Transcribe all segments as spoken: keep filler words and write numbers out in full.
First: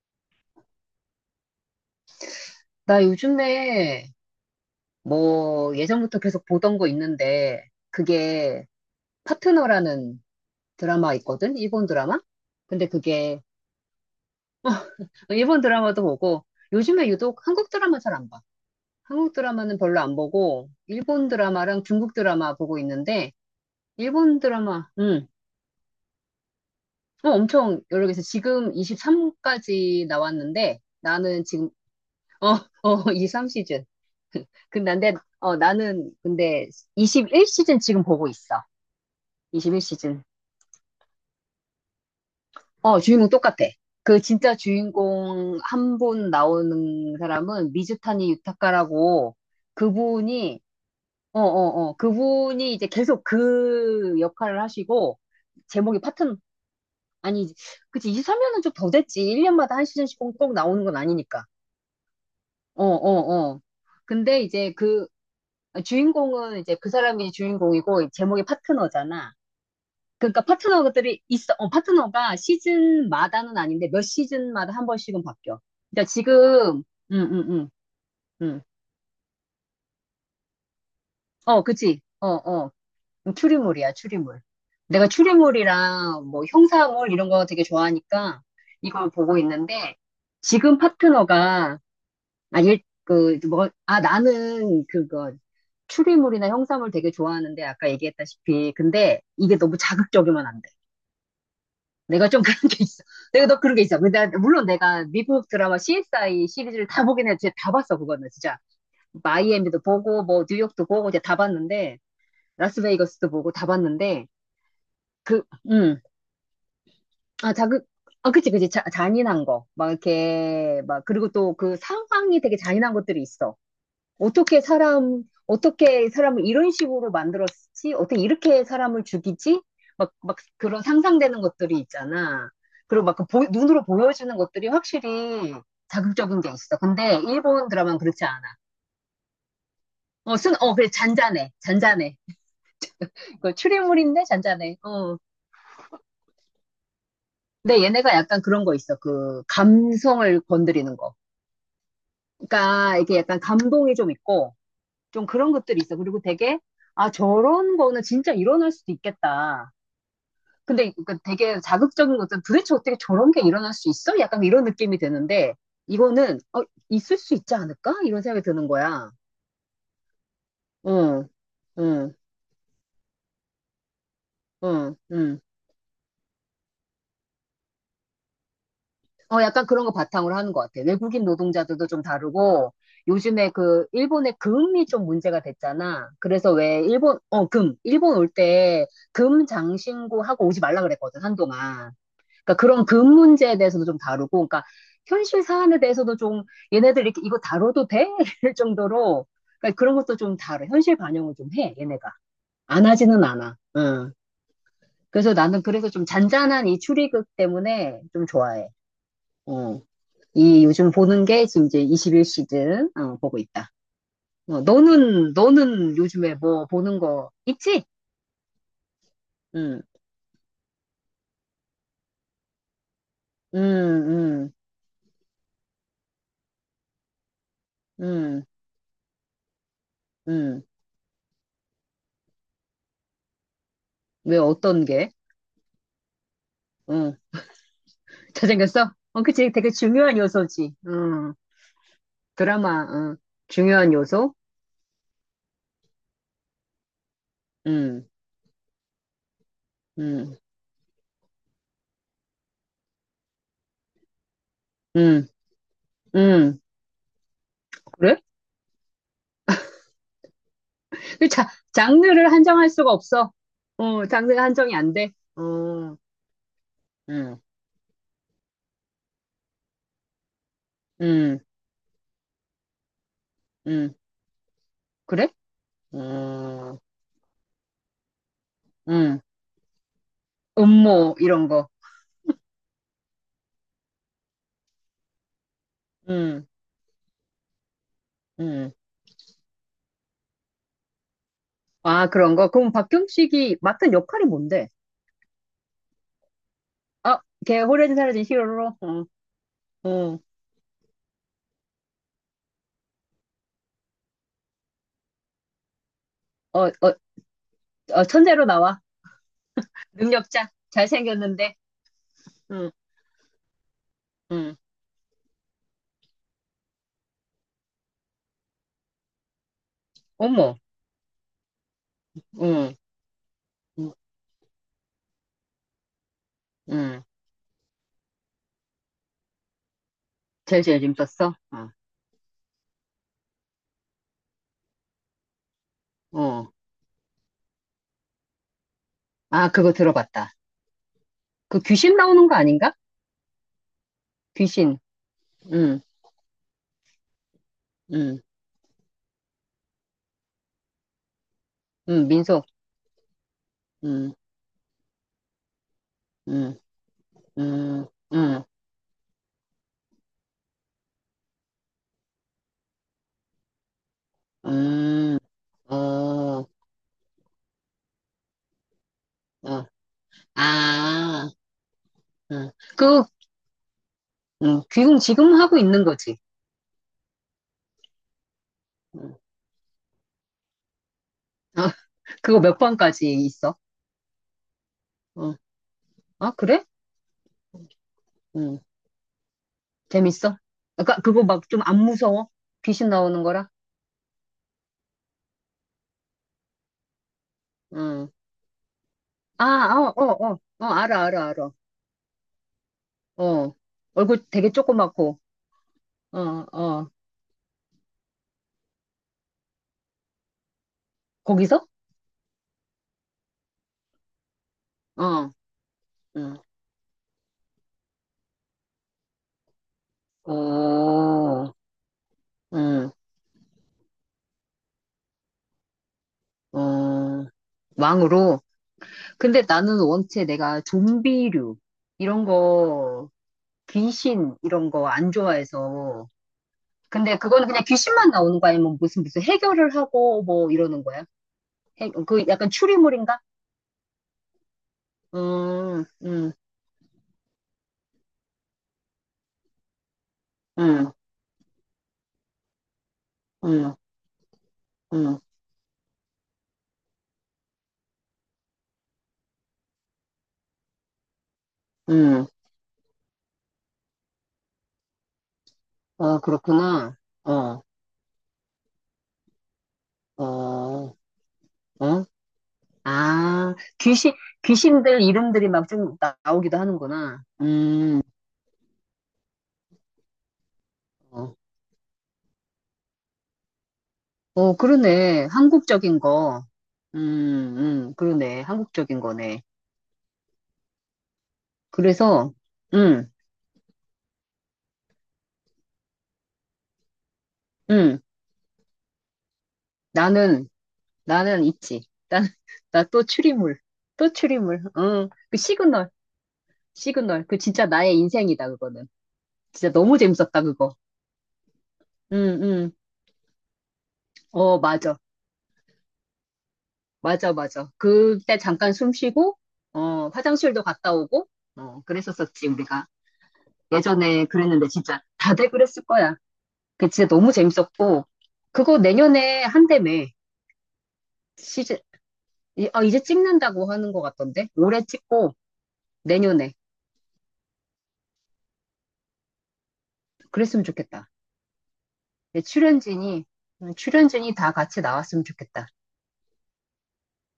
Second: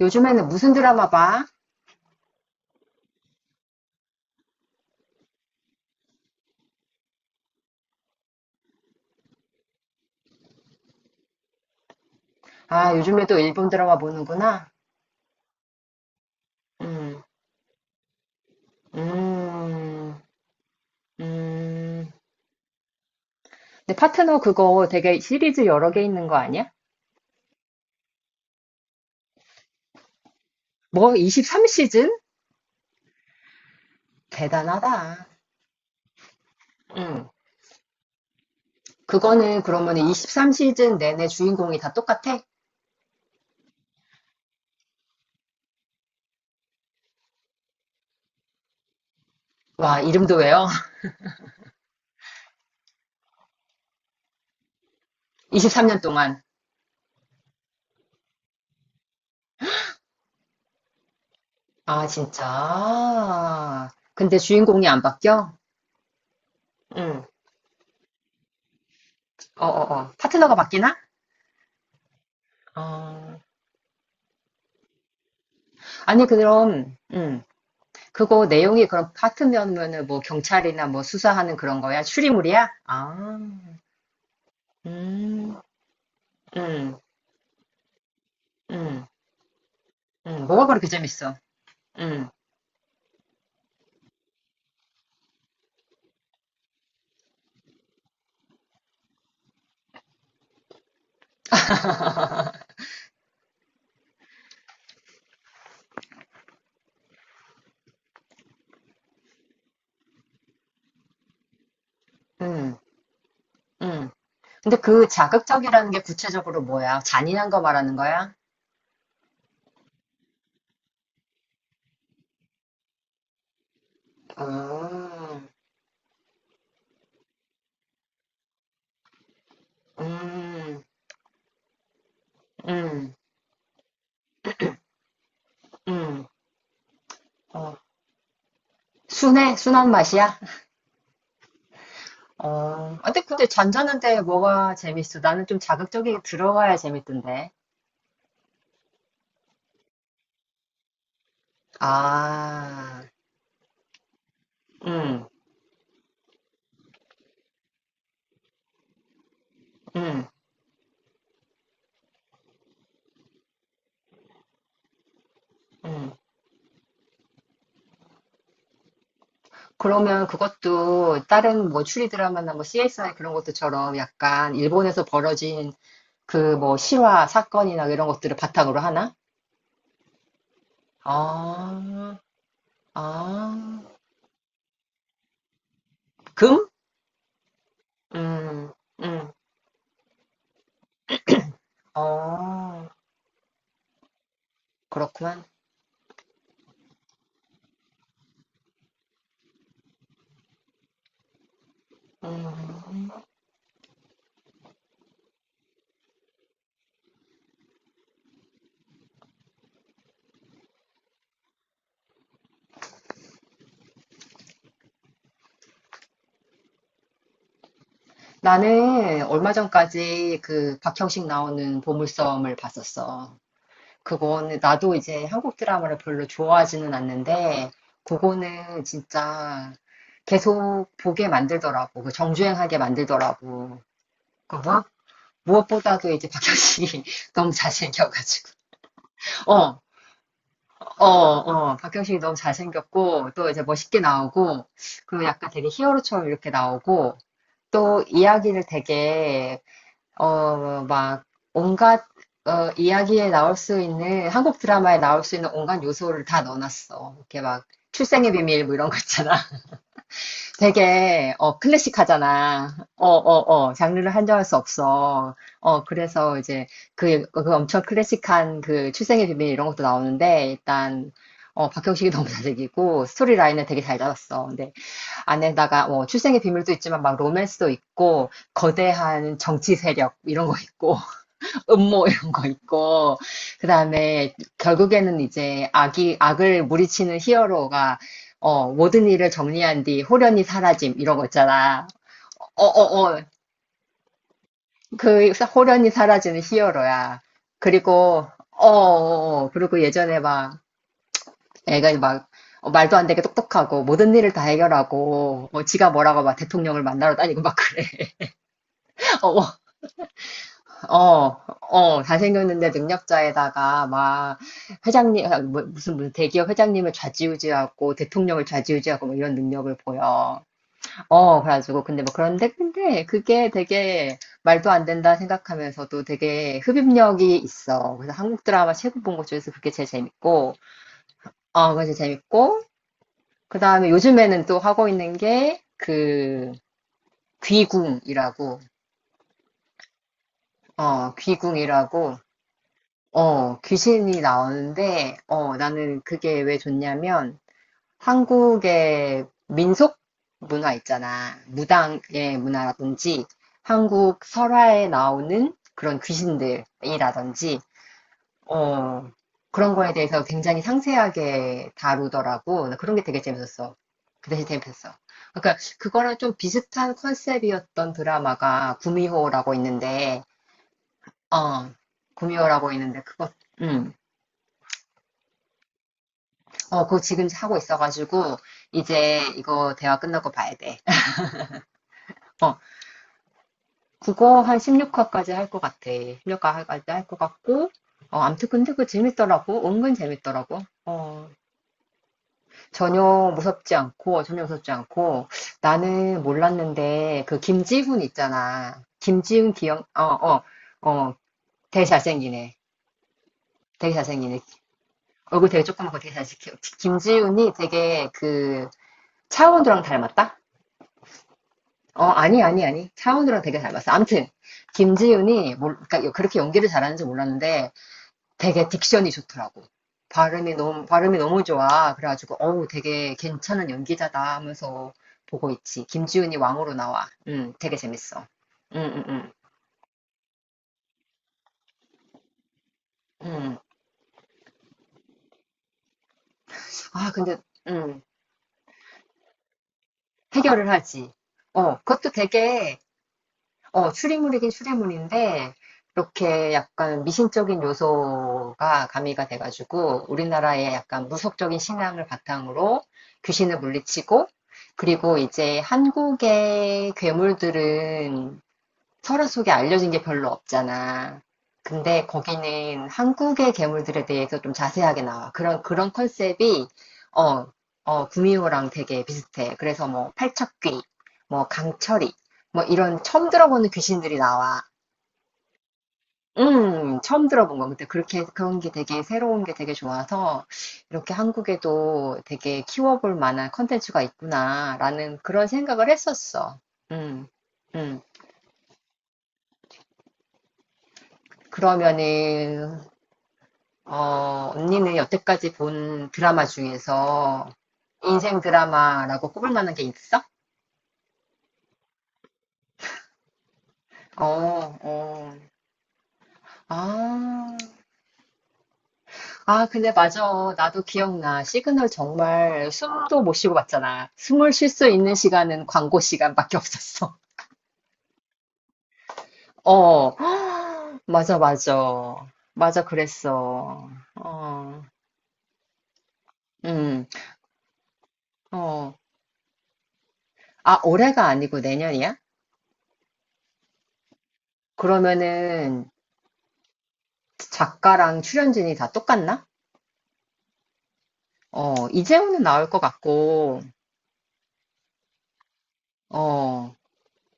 요즘에는 무슨 드라마 봐? 나 요즘에 뭐 예전부터 계속 보던 거 있는데 그게 파트너라는 드라마 있거든? 일본 드라마? 근데 아, 요즘에도 그게 일본 드라마 보는구나. 일본 드라마도 보고 요즘에 음, 유독 한국 드라마 잘 안 봐. 한국 드라마는 별로 안 음, 보고 일본 드라마랑 음. 중국 드라마 보고 있는데 근데 파트너 일본 그거 드라마. 되게 음. 시리즈 여러 개 있는 거 아니야? 어, 엄청 여러 개서 지금 이십삼까지 나왔는데 뭐, 나는 지금 이십삼 시즌? 어, 어, 이십삼 시즌. 근데 난- 내- 대단하다. 어, 나는 근데 음. 이십일 시즌 지금 보고 있어. 그거는 그러면 이십일 시즌. 이십삼 시즌 내내 주인공이 다 똑같아? 어, 주인공 똑같아. 그 진짜 주인공 한 분 나오는 사람은 미즈타니 유타카라고, 와, 이름도 그분이, 외워? 어, 어, 어, 그분이 이제 계속 그 역할을 하시고, 제목이 이십삼 년 파트너, 동안. 아니, 그치, 이십삼 년은 좀 더 됐지. 일 년마다 한 시즌씩 꼭, 꼭 나오는 건 아니니까. 아, 어, 어, 어. 진짜. 근데 근데 이제 주인공이 안 그 바뀌어? 주인공은 이제 그 응. 사람이 주인공이고, 제목이 파트너잖아. 어, 어, 어. 그러니까 파트너가 바뀌나? 파트너들이 있어. 어, 파트너가 어. 시즌마다는 아닌데 몇 시즌마다 한 번씩은 바뀌어. 그러니까 아니, 지금. 음, 그럼, 음. 음, 음, 그거 음. 내용이 그럼 파트면은 뭐 경찰이나 뭐 수사하는 어, 그런 그치. 거야? 어, 추리물이야? 어. 음, 아, 추리물이야, 추리물. 내가 음, 추리물이랑 뭐 음, 형사물 이런 거 되게 좋아하니까 음, 이걸 보고 있는데 음. 뭐가 지금 그렇게 재밌어? 파트너가 음, 아, 일, 그, 뭐, 아, 나는 그거, 추리물이나 형사물 되게 좋아하는데 아까 얘기했다시피 근데 이게 너무 자극적이면 안 돼. 내가 좀 그런 게 있어. 내가 너 그런 게 있어. 근데 물론 내가 미국 드라마 씨에스아이 시리즈를 다 보긴 했는데 다 봤어. 그거는 진짜 마이애미도 보고 뭐 뉴욕도 보고 이제 다 봤는데 음, 라스베이거스도 보고 다 음. 봤는데. 근데 그 그 자극적이라는 음 게 구체적으로 뭐야? 잔인한 아 거 자극 말하는 아 거야? 그치 그치, 자, 잔인한 거 막 이렇게 막, 그리고 또 그 상황이 되게 잔인한 것들이 있어. 어떻게 사람, 아, 어떻게 사람을 이런 식으로 만들었지? 어떻게 이렇게 사람을 죽이지? 막, 막 그런 음, 상상되는 것들이 있잖아. 그리고 음, 막그 보- 눈으로 보여주는 것들이 확실히 음. 자극적인 게 있어. 근데 일본 어. 드라마는 그렇지 않아. 순해? 순한 어, 맛이야? 쓴, 어, 그래, 잔잔해. 잔잔해. 어. 아, 근데 근데 그 잔잔한데 추리물인데 뭐가 잔잔해. 어. 재밌어? 나는 좀 자극적이게 들어가야 재밌던데. 근데 얘네가 약간 그런 거 있어. 그 감성을 건드리는 거. 그러니까 아. 이게 약간 감동이 좀 있고 좀 음, 그런 것들이 있어. 그리고 되게, 아, 저런 거는 진짜 일어날 수도 있겠다. 음, 근데 그 되게 자극적인 것은 도대체 어떻게 저런 게 일어날 수 있어? 약간 이런 느낌이 드는데 음. 이거는 어, 있을 수 있지 않을까? 이런 생각이 드는 거야. 그러면 그것도 응, 다른 뭐 추리 응, 드라마나 뭐 씨에스아이 그런 것들처럼 약간 응, 일본에서 응. 벌어진 그 뭐 실화 사건이나 이런 것들을 바탕으로 하나? 어, 약간 그런 거 바탕으로 하는 것 같아. 외국인 노동자들도 좀 아, 다르고 요즘에 아, 그 일본의 금이 좀 문제가 됐잖아. 그래서 금? 왜 일본 어, 금, 일본 올 음, 때 음, 금 장신구 하고 오지 말라 그랬거든, 한동안. 그러니까 그런 어, 금 문제에 대해서도 좀 다루고, 그러니까 현실 그렇구만. 사안에 대해서도 좀, 얘네들 이렇게 이거 다뤄도 돼? 이럴 정도로 그러니까 그런 것도 좀 다뤄. 현실 반영을 좀 해, 얘네가. 안 음. 하지는 않아. 응. 그래서 나는 그래서 좀 잔잔한 이 추리극 때문에 좀 좋아해. 어. 이 요즘 보는 게 지금 이제 이십일 시즌 어, 보고 있다. 어, 너는 너는 요즘에 뭐 보는 거 있지? 나는 얼마 응. 전까지 그 박형식 나오는 보물섬을 봤었어. 음, 음, 그거는 나도 이제 한국 드라마를 별로 좋아하지는 않는데 음, 그거는 진짜 음. 계속 보게 만들더라고. 그 정주행하게 만들더라고. 왜 그무 어떤 게? 무엇보다도 이제 박형식이 응. 너무 잘생겨가지고. 잘생겼어? 어, 그치. 되게 어, 중요한 요소지. 어, 음, 어. 박형식이 너무 드라마, 음, 잘생겼고 또 이제 중요한 멋있게 요소. 나오고 그리고 약간 되게 히어로처럼 이렇게 나오고 또 음, 이야기를 되게 음, 어, 막, 온갖, 어, 이야기에 나올 수 있는, 한국 드라마에 나올 음, 수 있는 온갖 요소를 다 음. 넣어놨어. 이렇게 막, 그래? 출생의 비밀, 뭐 이런 거 있잖아. 그 되게, 자, 어, 장르를 한정할 클래식하잖아. 수가 어, 없어. 어, 어, 어, 장르를 장르가 한정할 수 한정이 안 돼. 없어. 어, 어, 그래서 이제, 그, 음, 그 엄청 클래식한 그 출생의 비밀 이런 것도 나오는데, 일단, 음, 어, 박형식이 너무 잘생기고, 스토리 라인을 되게 음. 잘 잡았어. 근데, 그래? 안에다가, 뭐, 출생의 비밀도 음, 있지만, 막, 로맨스도 있고, 음. 거대한 정치 세력, 이런 거 있고, 음모, 이런 거. 음모 이런 거 있고 그다음에 결국에는 이제 악이 음, 악을 무리치는 히어로가 음. 어 모든 일을 정리한 뒤 호련히 사라짐 이런 거 있잖아. 아, 그런 거. 어, 그럼 박경어, 어, 식이 맡은 역할이 뭔데? 그 호련히 사라지는 아, 히어로야. 걔 호래진 사라진 그리고 어, 히어로로? 어, 어, 어. 그리고 어, 예전에 막 애가 막 어, 말도 안 되게 똑똑하고 모든 일을 다 해결하고 어, 지가 뭐라고 막 어, 어, 대통령을 만나러 다니고 막 그래. 어, 천재로 나와. 어, 어. 능력자. 어, 잘생겼는데. 어, 잘생겼는데 응. 능력자에다가 막 응. 회장님, 아, 뭐, 무슨, 무슨 대기업 회장님을 좌지우지하고 대통령을 좌지우지하고 뭐 이런 능력을 보여. 어머. 어, 그래가지고 근데 뭐 그런데 응. 근데 그게 응. 되게 말도 안 된다 생각하면서도 되게 응. 흡입력이 있어. 그래서 한국 드라마 최고 본 것 중에서 그게 제일 재밌고, 제일 제일 재밌었어? 아, 어, 그게 제일 재밌고, 그 다음에 요즘에는 또 하고 있는 게 어. 그 귀궁이라고, 아, 그거 들어봤다. 어, 그 귀신 귀궁이라고. 나오는 거 아닌가? 어, 귀신이 귀신. 나오는데, 어, 응. 나는 그게 왜 좋냐면, 응. 한국의 민속 문화 있잖아. 응. 무당의 민속. 문화라든지, 응. 한국 설화에 나오는 그런 응. 귀신들이라든지, 응. 응. 어, 그런 거에 대해서 굉장히 상세하게 다루더라고. 나 그런 게 되게 재밌었어. 그 대신 재밌었어. 응. 그러니까, 그거랑 좀 어. 비슷한 컨셉이었던 드라마가 구미호라고 어. 있는데, 아. 어, 응. 구미호라고 그 있는데, 그거, 음. 응. 귀국 지금 하고 있는 거지. 어, 그거 지금 하고 있어가지고, 응. 이제 이거 대화 끝나고 봐야 돼. 아, 그거 어, 몇 번까지 있어? 그거 한 십육 화까지 응. 할 것 같아. 아, 그래? 십육 화까지 할 것 같고, 어, 암튼 응. 근데 그거 재밌더라고. 은근 재밌어? 재밌더라고. 아까 그거 어, 막 좀 안 무서워? 귀신 나오는 전혀 거라? 무섭지 않고, 전혀 무섭지 않고, 나는 몰랐는데, 그 김지훈 응. 있잖아. 아, 김지훈 기억, 어, 어, 어, 어, 어, 어, 알아, 어, 알아, 알아. 되게 잘생기네. 어, 되게 얼굴 잘생기네. 되게 조그맣고, 얼굴 되게 조그맣고 되게 어, 잘생겨. 어, 김지훈이 되게 그, 차은우랑 닮았다? 거기서? 어, 아니, 아니, 아니. 차은우랑 되게 닮았어. 아무튼, 어, 김지윤이, 뭘, 그러니까 응, 그렇게 연기를 잘하는지 몰랐는데, 되게 딕션이 좋더라고. 발음이 너무, 발음이 너무 어, 좋아. 그래가지고, 어우, 응, 되게 괜찮은 연기자다 하면서 보고 있지. 김지윤이 왕으로 나와. 어, 음, 되게 재밌어. 왕으로. 음, 음, 근데 나는 원체 내가 좀비류, 이런 거, 음. 음. 귀신, 이런 거 안 좋아해서. 아, 근데 근데, 그거는 그냥 음, 귀신만 나오는 거 아니면 무슨 무슨 해결을 하고 뭐 해결을 이러는 거야? 하지. 어, 해, 그것도 그 약간 되게, 추리물인가? 어, 추리물이긴 추리물인데, 음, 음, 이렇게 약간 미신적인 요소가 가미가 돼가지고, 우리나라의 음, 약간 무속적인 신앙을 바탕으로 귀신을 음, 물리치고, 음, 그리고 이제 한국의 괴물들은 서로 속에 알려진 게 별로 없잖아. 근데 음. 거기는 한국의 괴물들에 대해서 좀 자세하게 나와. 그런, 그런 어, 컨셉이, 그렇구나. 어, 어. 어, 구미호랑 되게 비슷해. 그래서 뭐, 어, 팔척귀, 뭐, 어? 강철이, 뭐, 이런 처음 아, 들어보는 귀신, 귀신들이 나와. 귀신들 이름들이 막 좀 나오기도 음, 하는구나. 처음 들어본 거. 근데 음, 그렇게, 그런 게 되게 새로운 게 되게 좋아서, 이렇게 어, 한국에도 되게 키워볼 만한 컨텐츠가 어, 있구나라는 그러네. 그런 생각을 한국적인 거. 했었어. 음, 음, 음, 음. 그러네. 한국적인 거네. 그래서, 그러면은, 음, 어, 언니는 여태까지 본 드라마 중에서 음, 인생 드라마라고 꼽을 만한 게 있어? 나는, 나는 있지. 난, 나 또 추리물. 또 어, 추리물. 어, 어. 그 시그널, 시그널. 그 아, 진짜 나의 인생이다, 그거는. 아, 진짜 근데 너무 재밌었다, 맞아. 그거. 나도 기억나. 시그널 음, 정말 음, 숨도 못 쉬고 봤잖아. 숨을 어, 쉴 수 맞아. 있는 시간은 광고 시간밖에 없었어. 맞아, 맞아. 그때 잠깐 숨 쉬고, 어, 어, 화장실도 갔다 오고, 맞아, 어, 맞아. 그랬었었지, 맞아, 우리가. 그랬어. 예전에 그랬는데 어, 진짜 다들 그랬을 거야. 그 음, 진짜 너무 재밌었고, 그거 어. 내년에 한다며. 아, 올해가 아니고 시즌, 내년이야? 이- 아, 이제 찍는다고 하는 것 같던데? 올해 찍고, 그러면은 내년에. 작가랑 출연진이 다 똑같나? 그랬으면 좋겠다. 어, 내 이재호는 나올 것 출연진이, 같고, 음, 출연진이 다 같이 나왔으면 좋겠다. 어,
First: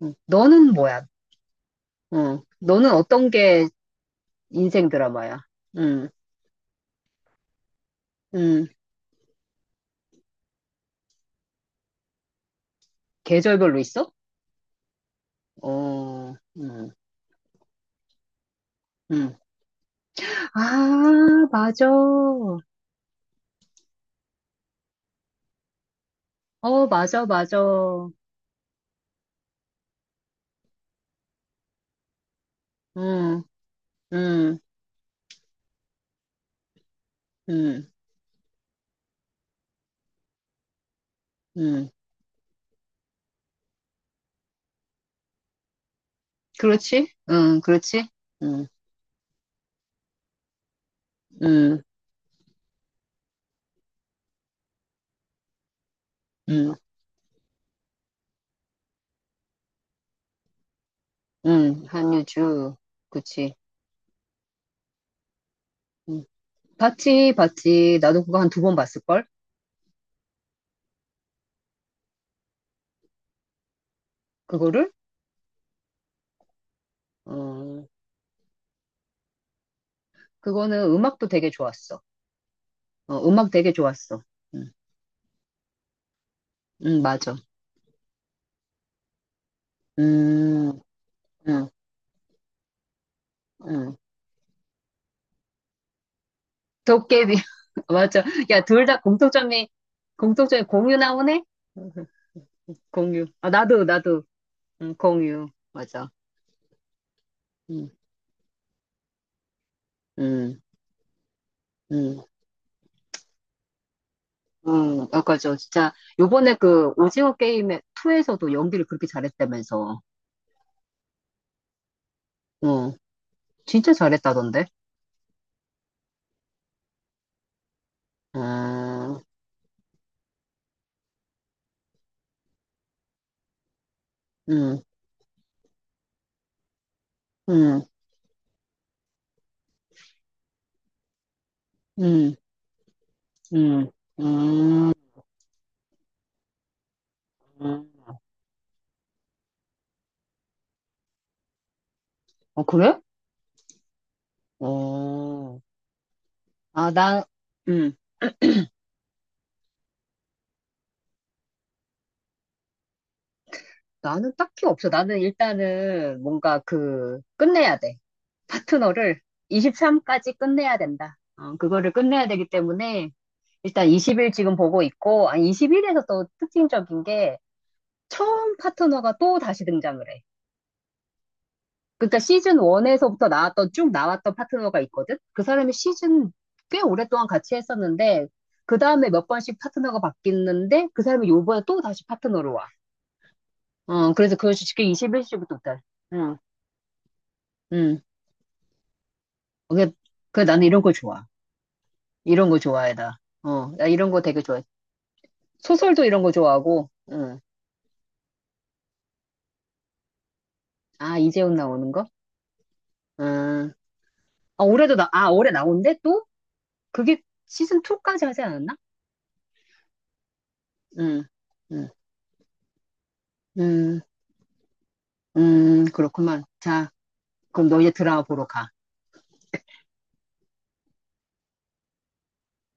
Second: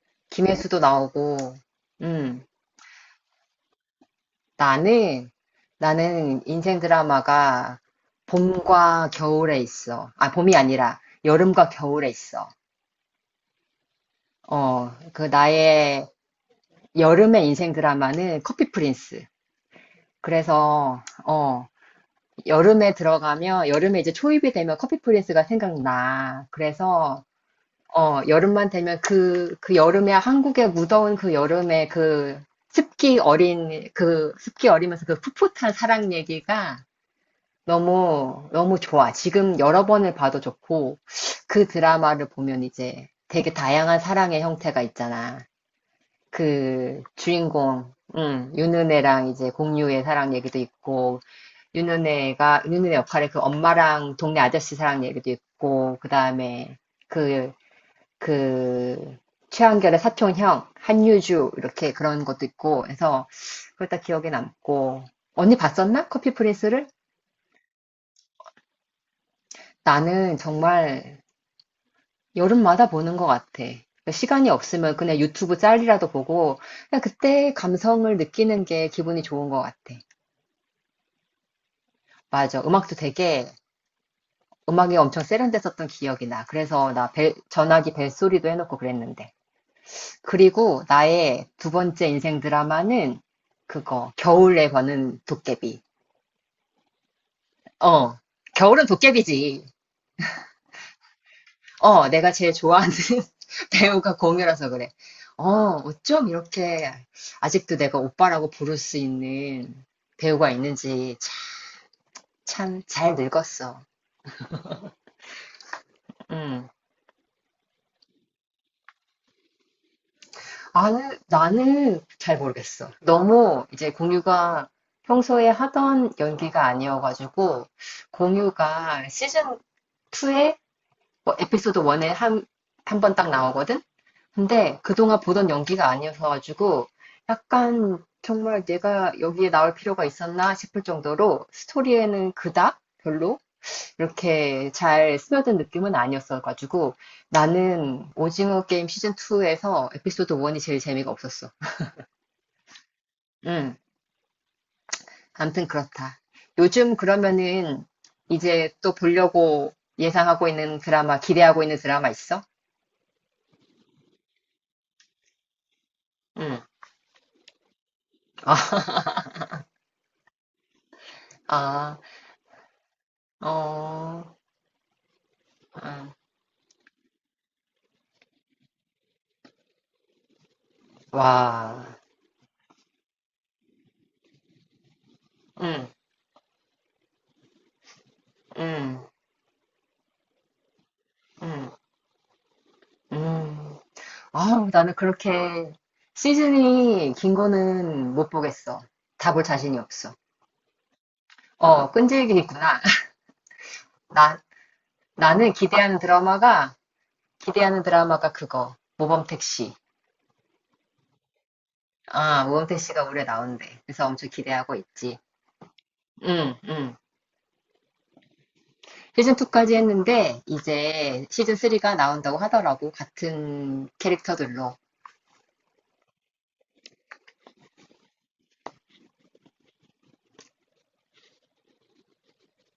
음, 너는 김혜수도 뭐야? 나오고, 어, 음, 너는 어떤 게 인생 나는, 드라마야? 음, 나는 인생 드라마가 음, 봄과 겨울에 있어. 아, 봄이 아니라 여름과 겨울에 있어. 계절별로 있어? 어, 그 나의 어, 음. 여름의 인생 드라마는 커피 프린스. 응. 그래서, 아, 어, 맞아. 어, 여름에 들어가면, 여름에 이제 초입이 되면 커피 프린스가 생각나. 그래서, 맞아, 맞아. 어, 여름만 되면 그, 그 여름에 한국의 무더운 그 여름에 그 습기 응, 어린, 그 응, 습기 어리면서 그 풋풋한 사랑 얘기가 응, 너무, 너무 좋아. 지금 여러 번을 봐도 좋고, 그 응. 드라마를 보면 이제 되게 다양한 사랑의 형태가 있잖아. 그 그렇지? 응, 주인공, 그렇지? 음, 응, 윤은혜랑 이제 공유의 사랑 얘기도 있고, 응, 윤은혜가, 윤은혜 역할의 그 엄마랑 동네 아저씨 사랑 얘기도 있고, 그 응, 다음에 그 그 최한결의 사촌형, 한유주 응. 이렇게 그런 것도 한유주. 있고 해서 그치. 그걸 다 기억에 남고 언니 봤었나? 응. 커피 프린스를? 봤지, 봤지. 나도 그거 한 두 번 봤을걸? 나는 정말 여름마다 보는 것 같아. 시간이 그거를? 없으면 그냥 유튜브 짤이라도 보고 그냥 그때 어, 감성을 느끼는 게 기분이 좋은 것 같아. 그거는 음악도 되게 좋았어. 맞아. 음악도 어, 되게 음악 되게 좋았어. 응, 음악이 엄청 세련됐었던 기억이 나. 그래서 응, 나 벨- 맞아. 전화기 벨소리도 해놓고 그랬는데. 음, 그리고 나의 응, 두 번째 인생 드라마는 응. 그거, 겨울에 버는 도깨비. 도깨비. 어, 맞아. 야, 둘 겨울은 다 도깨비지. 공통점이, 공통점이 공유 나오네? 어, 내가 제일 좋아하는 공유. 아, 나도, 배우가 나도. 공유라서 그래. 응, 공유. 어, 맞아. 어쩜 이렇게 아직도 응, 내가 오빠라고 부를 수 있는 배우가 응, 있는지 응. 참 잘 늙었어. 응, 맞아죠 진짜, 요번에 음. 그, 오징어 게임에, 이에서도 연기를 그렇게 잘했다면서. 나는, 나는 잘 모르겠어. 응, 너무 이제 진짜 잘했다던데. 공유가 평소에 하던 연기가 아니어가지고 공유가 음, 시즌 투에 뭐 에피소드 원에 한, 한 번 딱 나오거든? 근데 음, 그동안 보던 연기가 아니어서가지고 음, 약간 정말 내가 여기에 나올 필요가 있었나 싶을 정도로 스토리에는 음, 그닥 별로 음, 이렇게 잘 스며든 느낌은 아니었어가지고 음. 나는 오징어 게임 시즌투에서 에피소드 원이 제일 재미가 없었어. 어, 그래? 음, 어, 암튼 그렇다. 아, 요즘 나, 그러면은 음, 이제 또 보려고 예상하고 있는 드라마, 기대하고 있는 드라마 있어? 나는 딱히 없어. 나는 일단은 뭔가 응. 그, 끝내야 돼. 파트너를 이십삼까지 끝내야 된다. 어, 아, 그거를 아. 끝내야 되기 때문에, 일단 이십 일 어, 지금 보고 있고, 아, 이십 일에서 응. 또 특징적인 게 처음 파트너가 또 다시 등장을 해. 와, 그러니까 시즌 일에서부터 나왔던, 쭉 나왔던 파트너가 있거든? 그 사람이 응, 시즌 꽤 오랫동안 같이 했었는데, 그 응, 다음에 몇 번씩 파트너가 바뀌는데, 그 사람이 요번에 응, 또 다시 파트너로 와. 응. 어, 그래서 그걸 아우, 쉽게 나는 이십일 시부터 그렇게 다 응, 시즌이 긴 응. 거는 못 보겠어. 다 볼 자신이 그게, 없어. 그 나는 이런 거 좋아. 어, 이런 거 끈질기겠구나. 좋아해, 나. 어, 나 이런 거 나, 되게 좋아해. 나는 기대하는 소설도 이런 거 드라마가, 좋아하고, 응. 기대하는 드라마가 그거. 모범택시. 아, 이재훈 나오는 거? 아, 모범택시가 올해 응. 나온대. 그래서 엄청 아, 기대하고 올해도 나, 있지. 아, 올해 나온대? 또? 응, 응. 그게 시즌 이까지 하지 않았나? 시즌 투까지 했는데, 음, 이제 시즌 삼이 응 나온다고 하더라고. 응 같은 캐릭터들로. 응 그렇구만. 자, 그럼 너 이제 드라마 보러 가.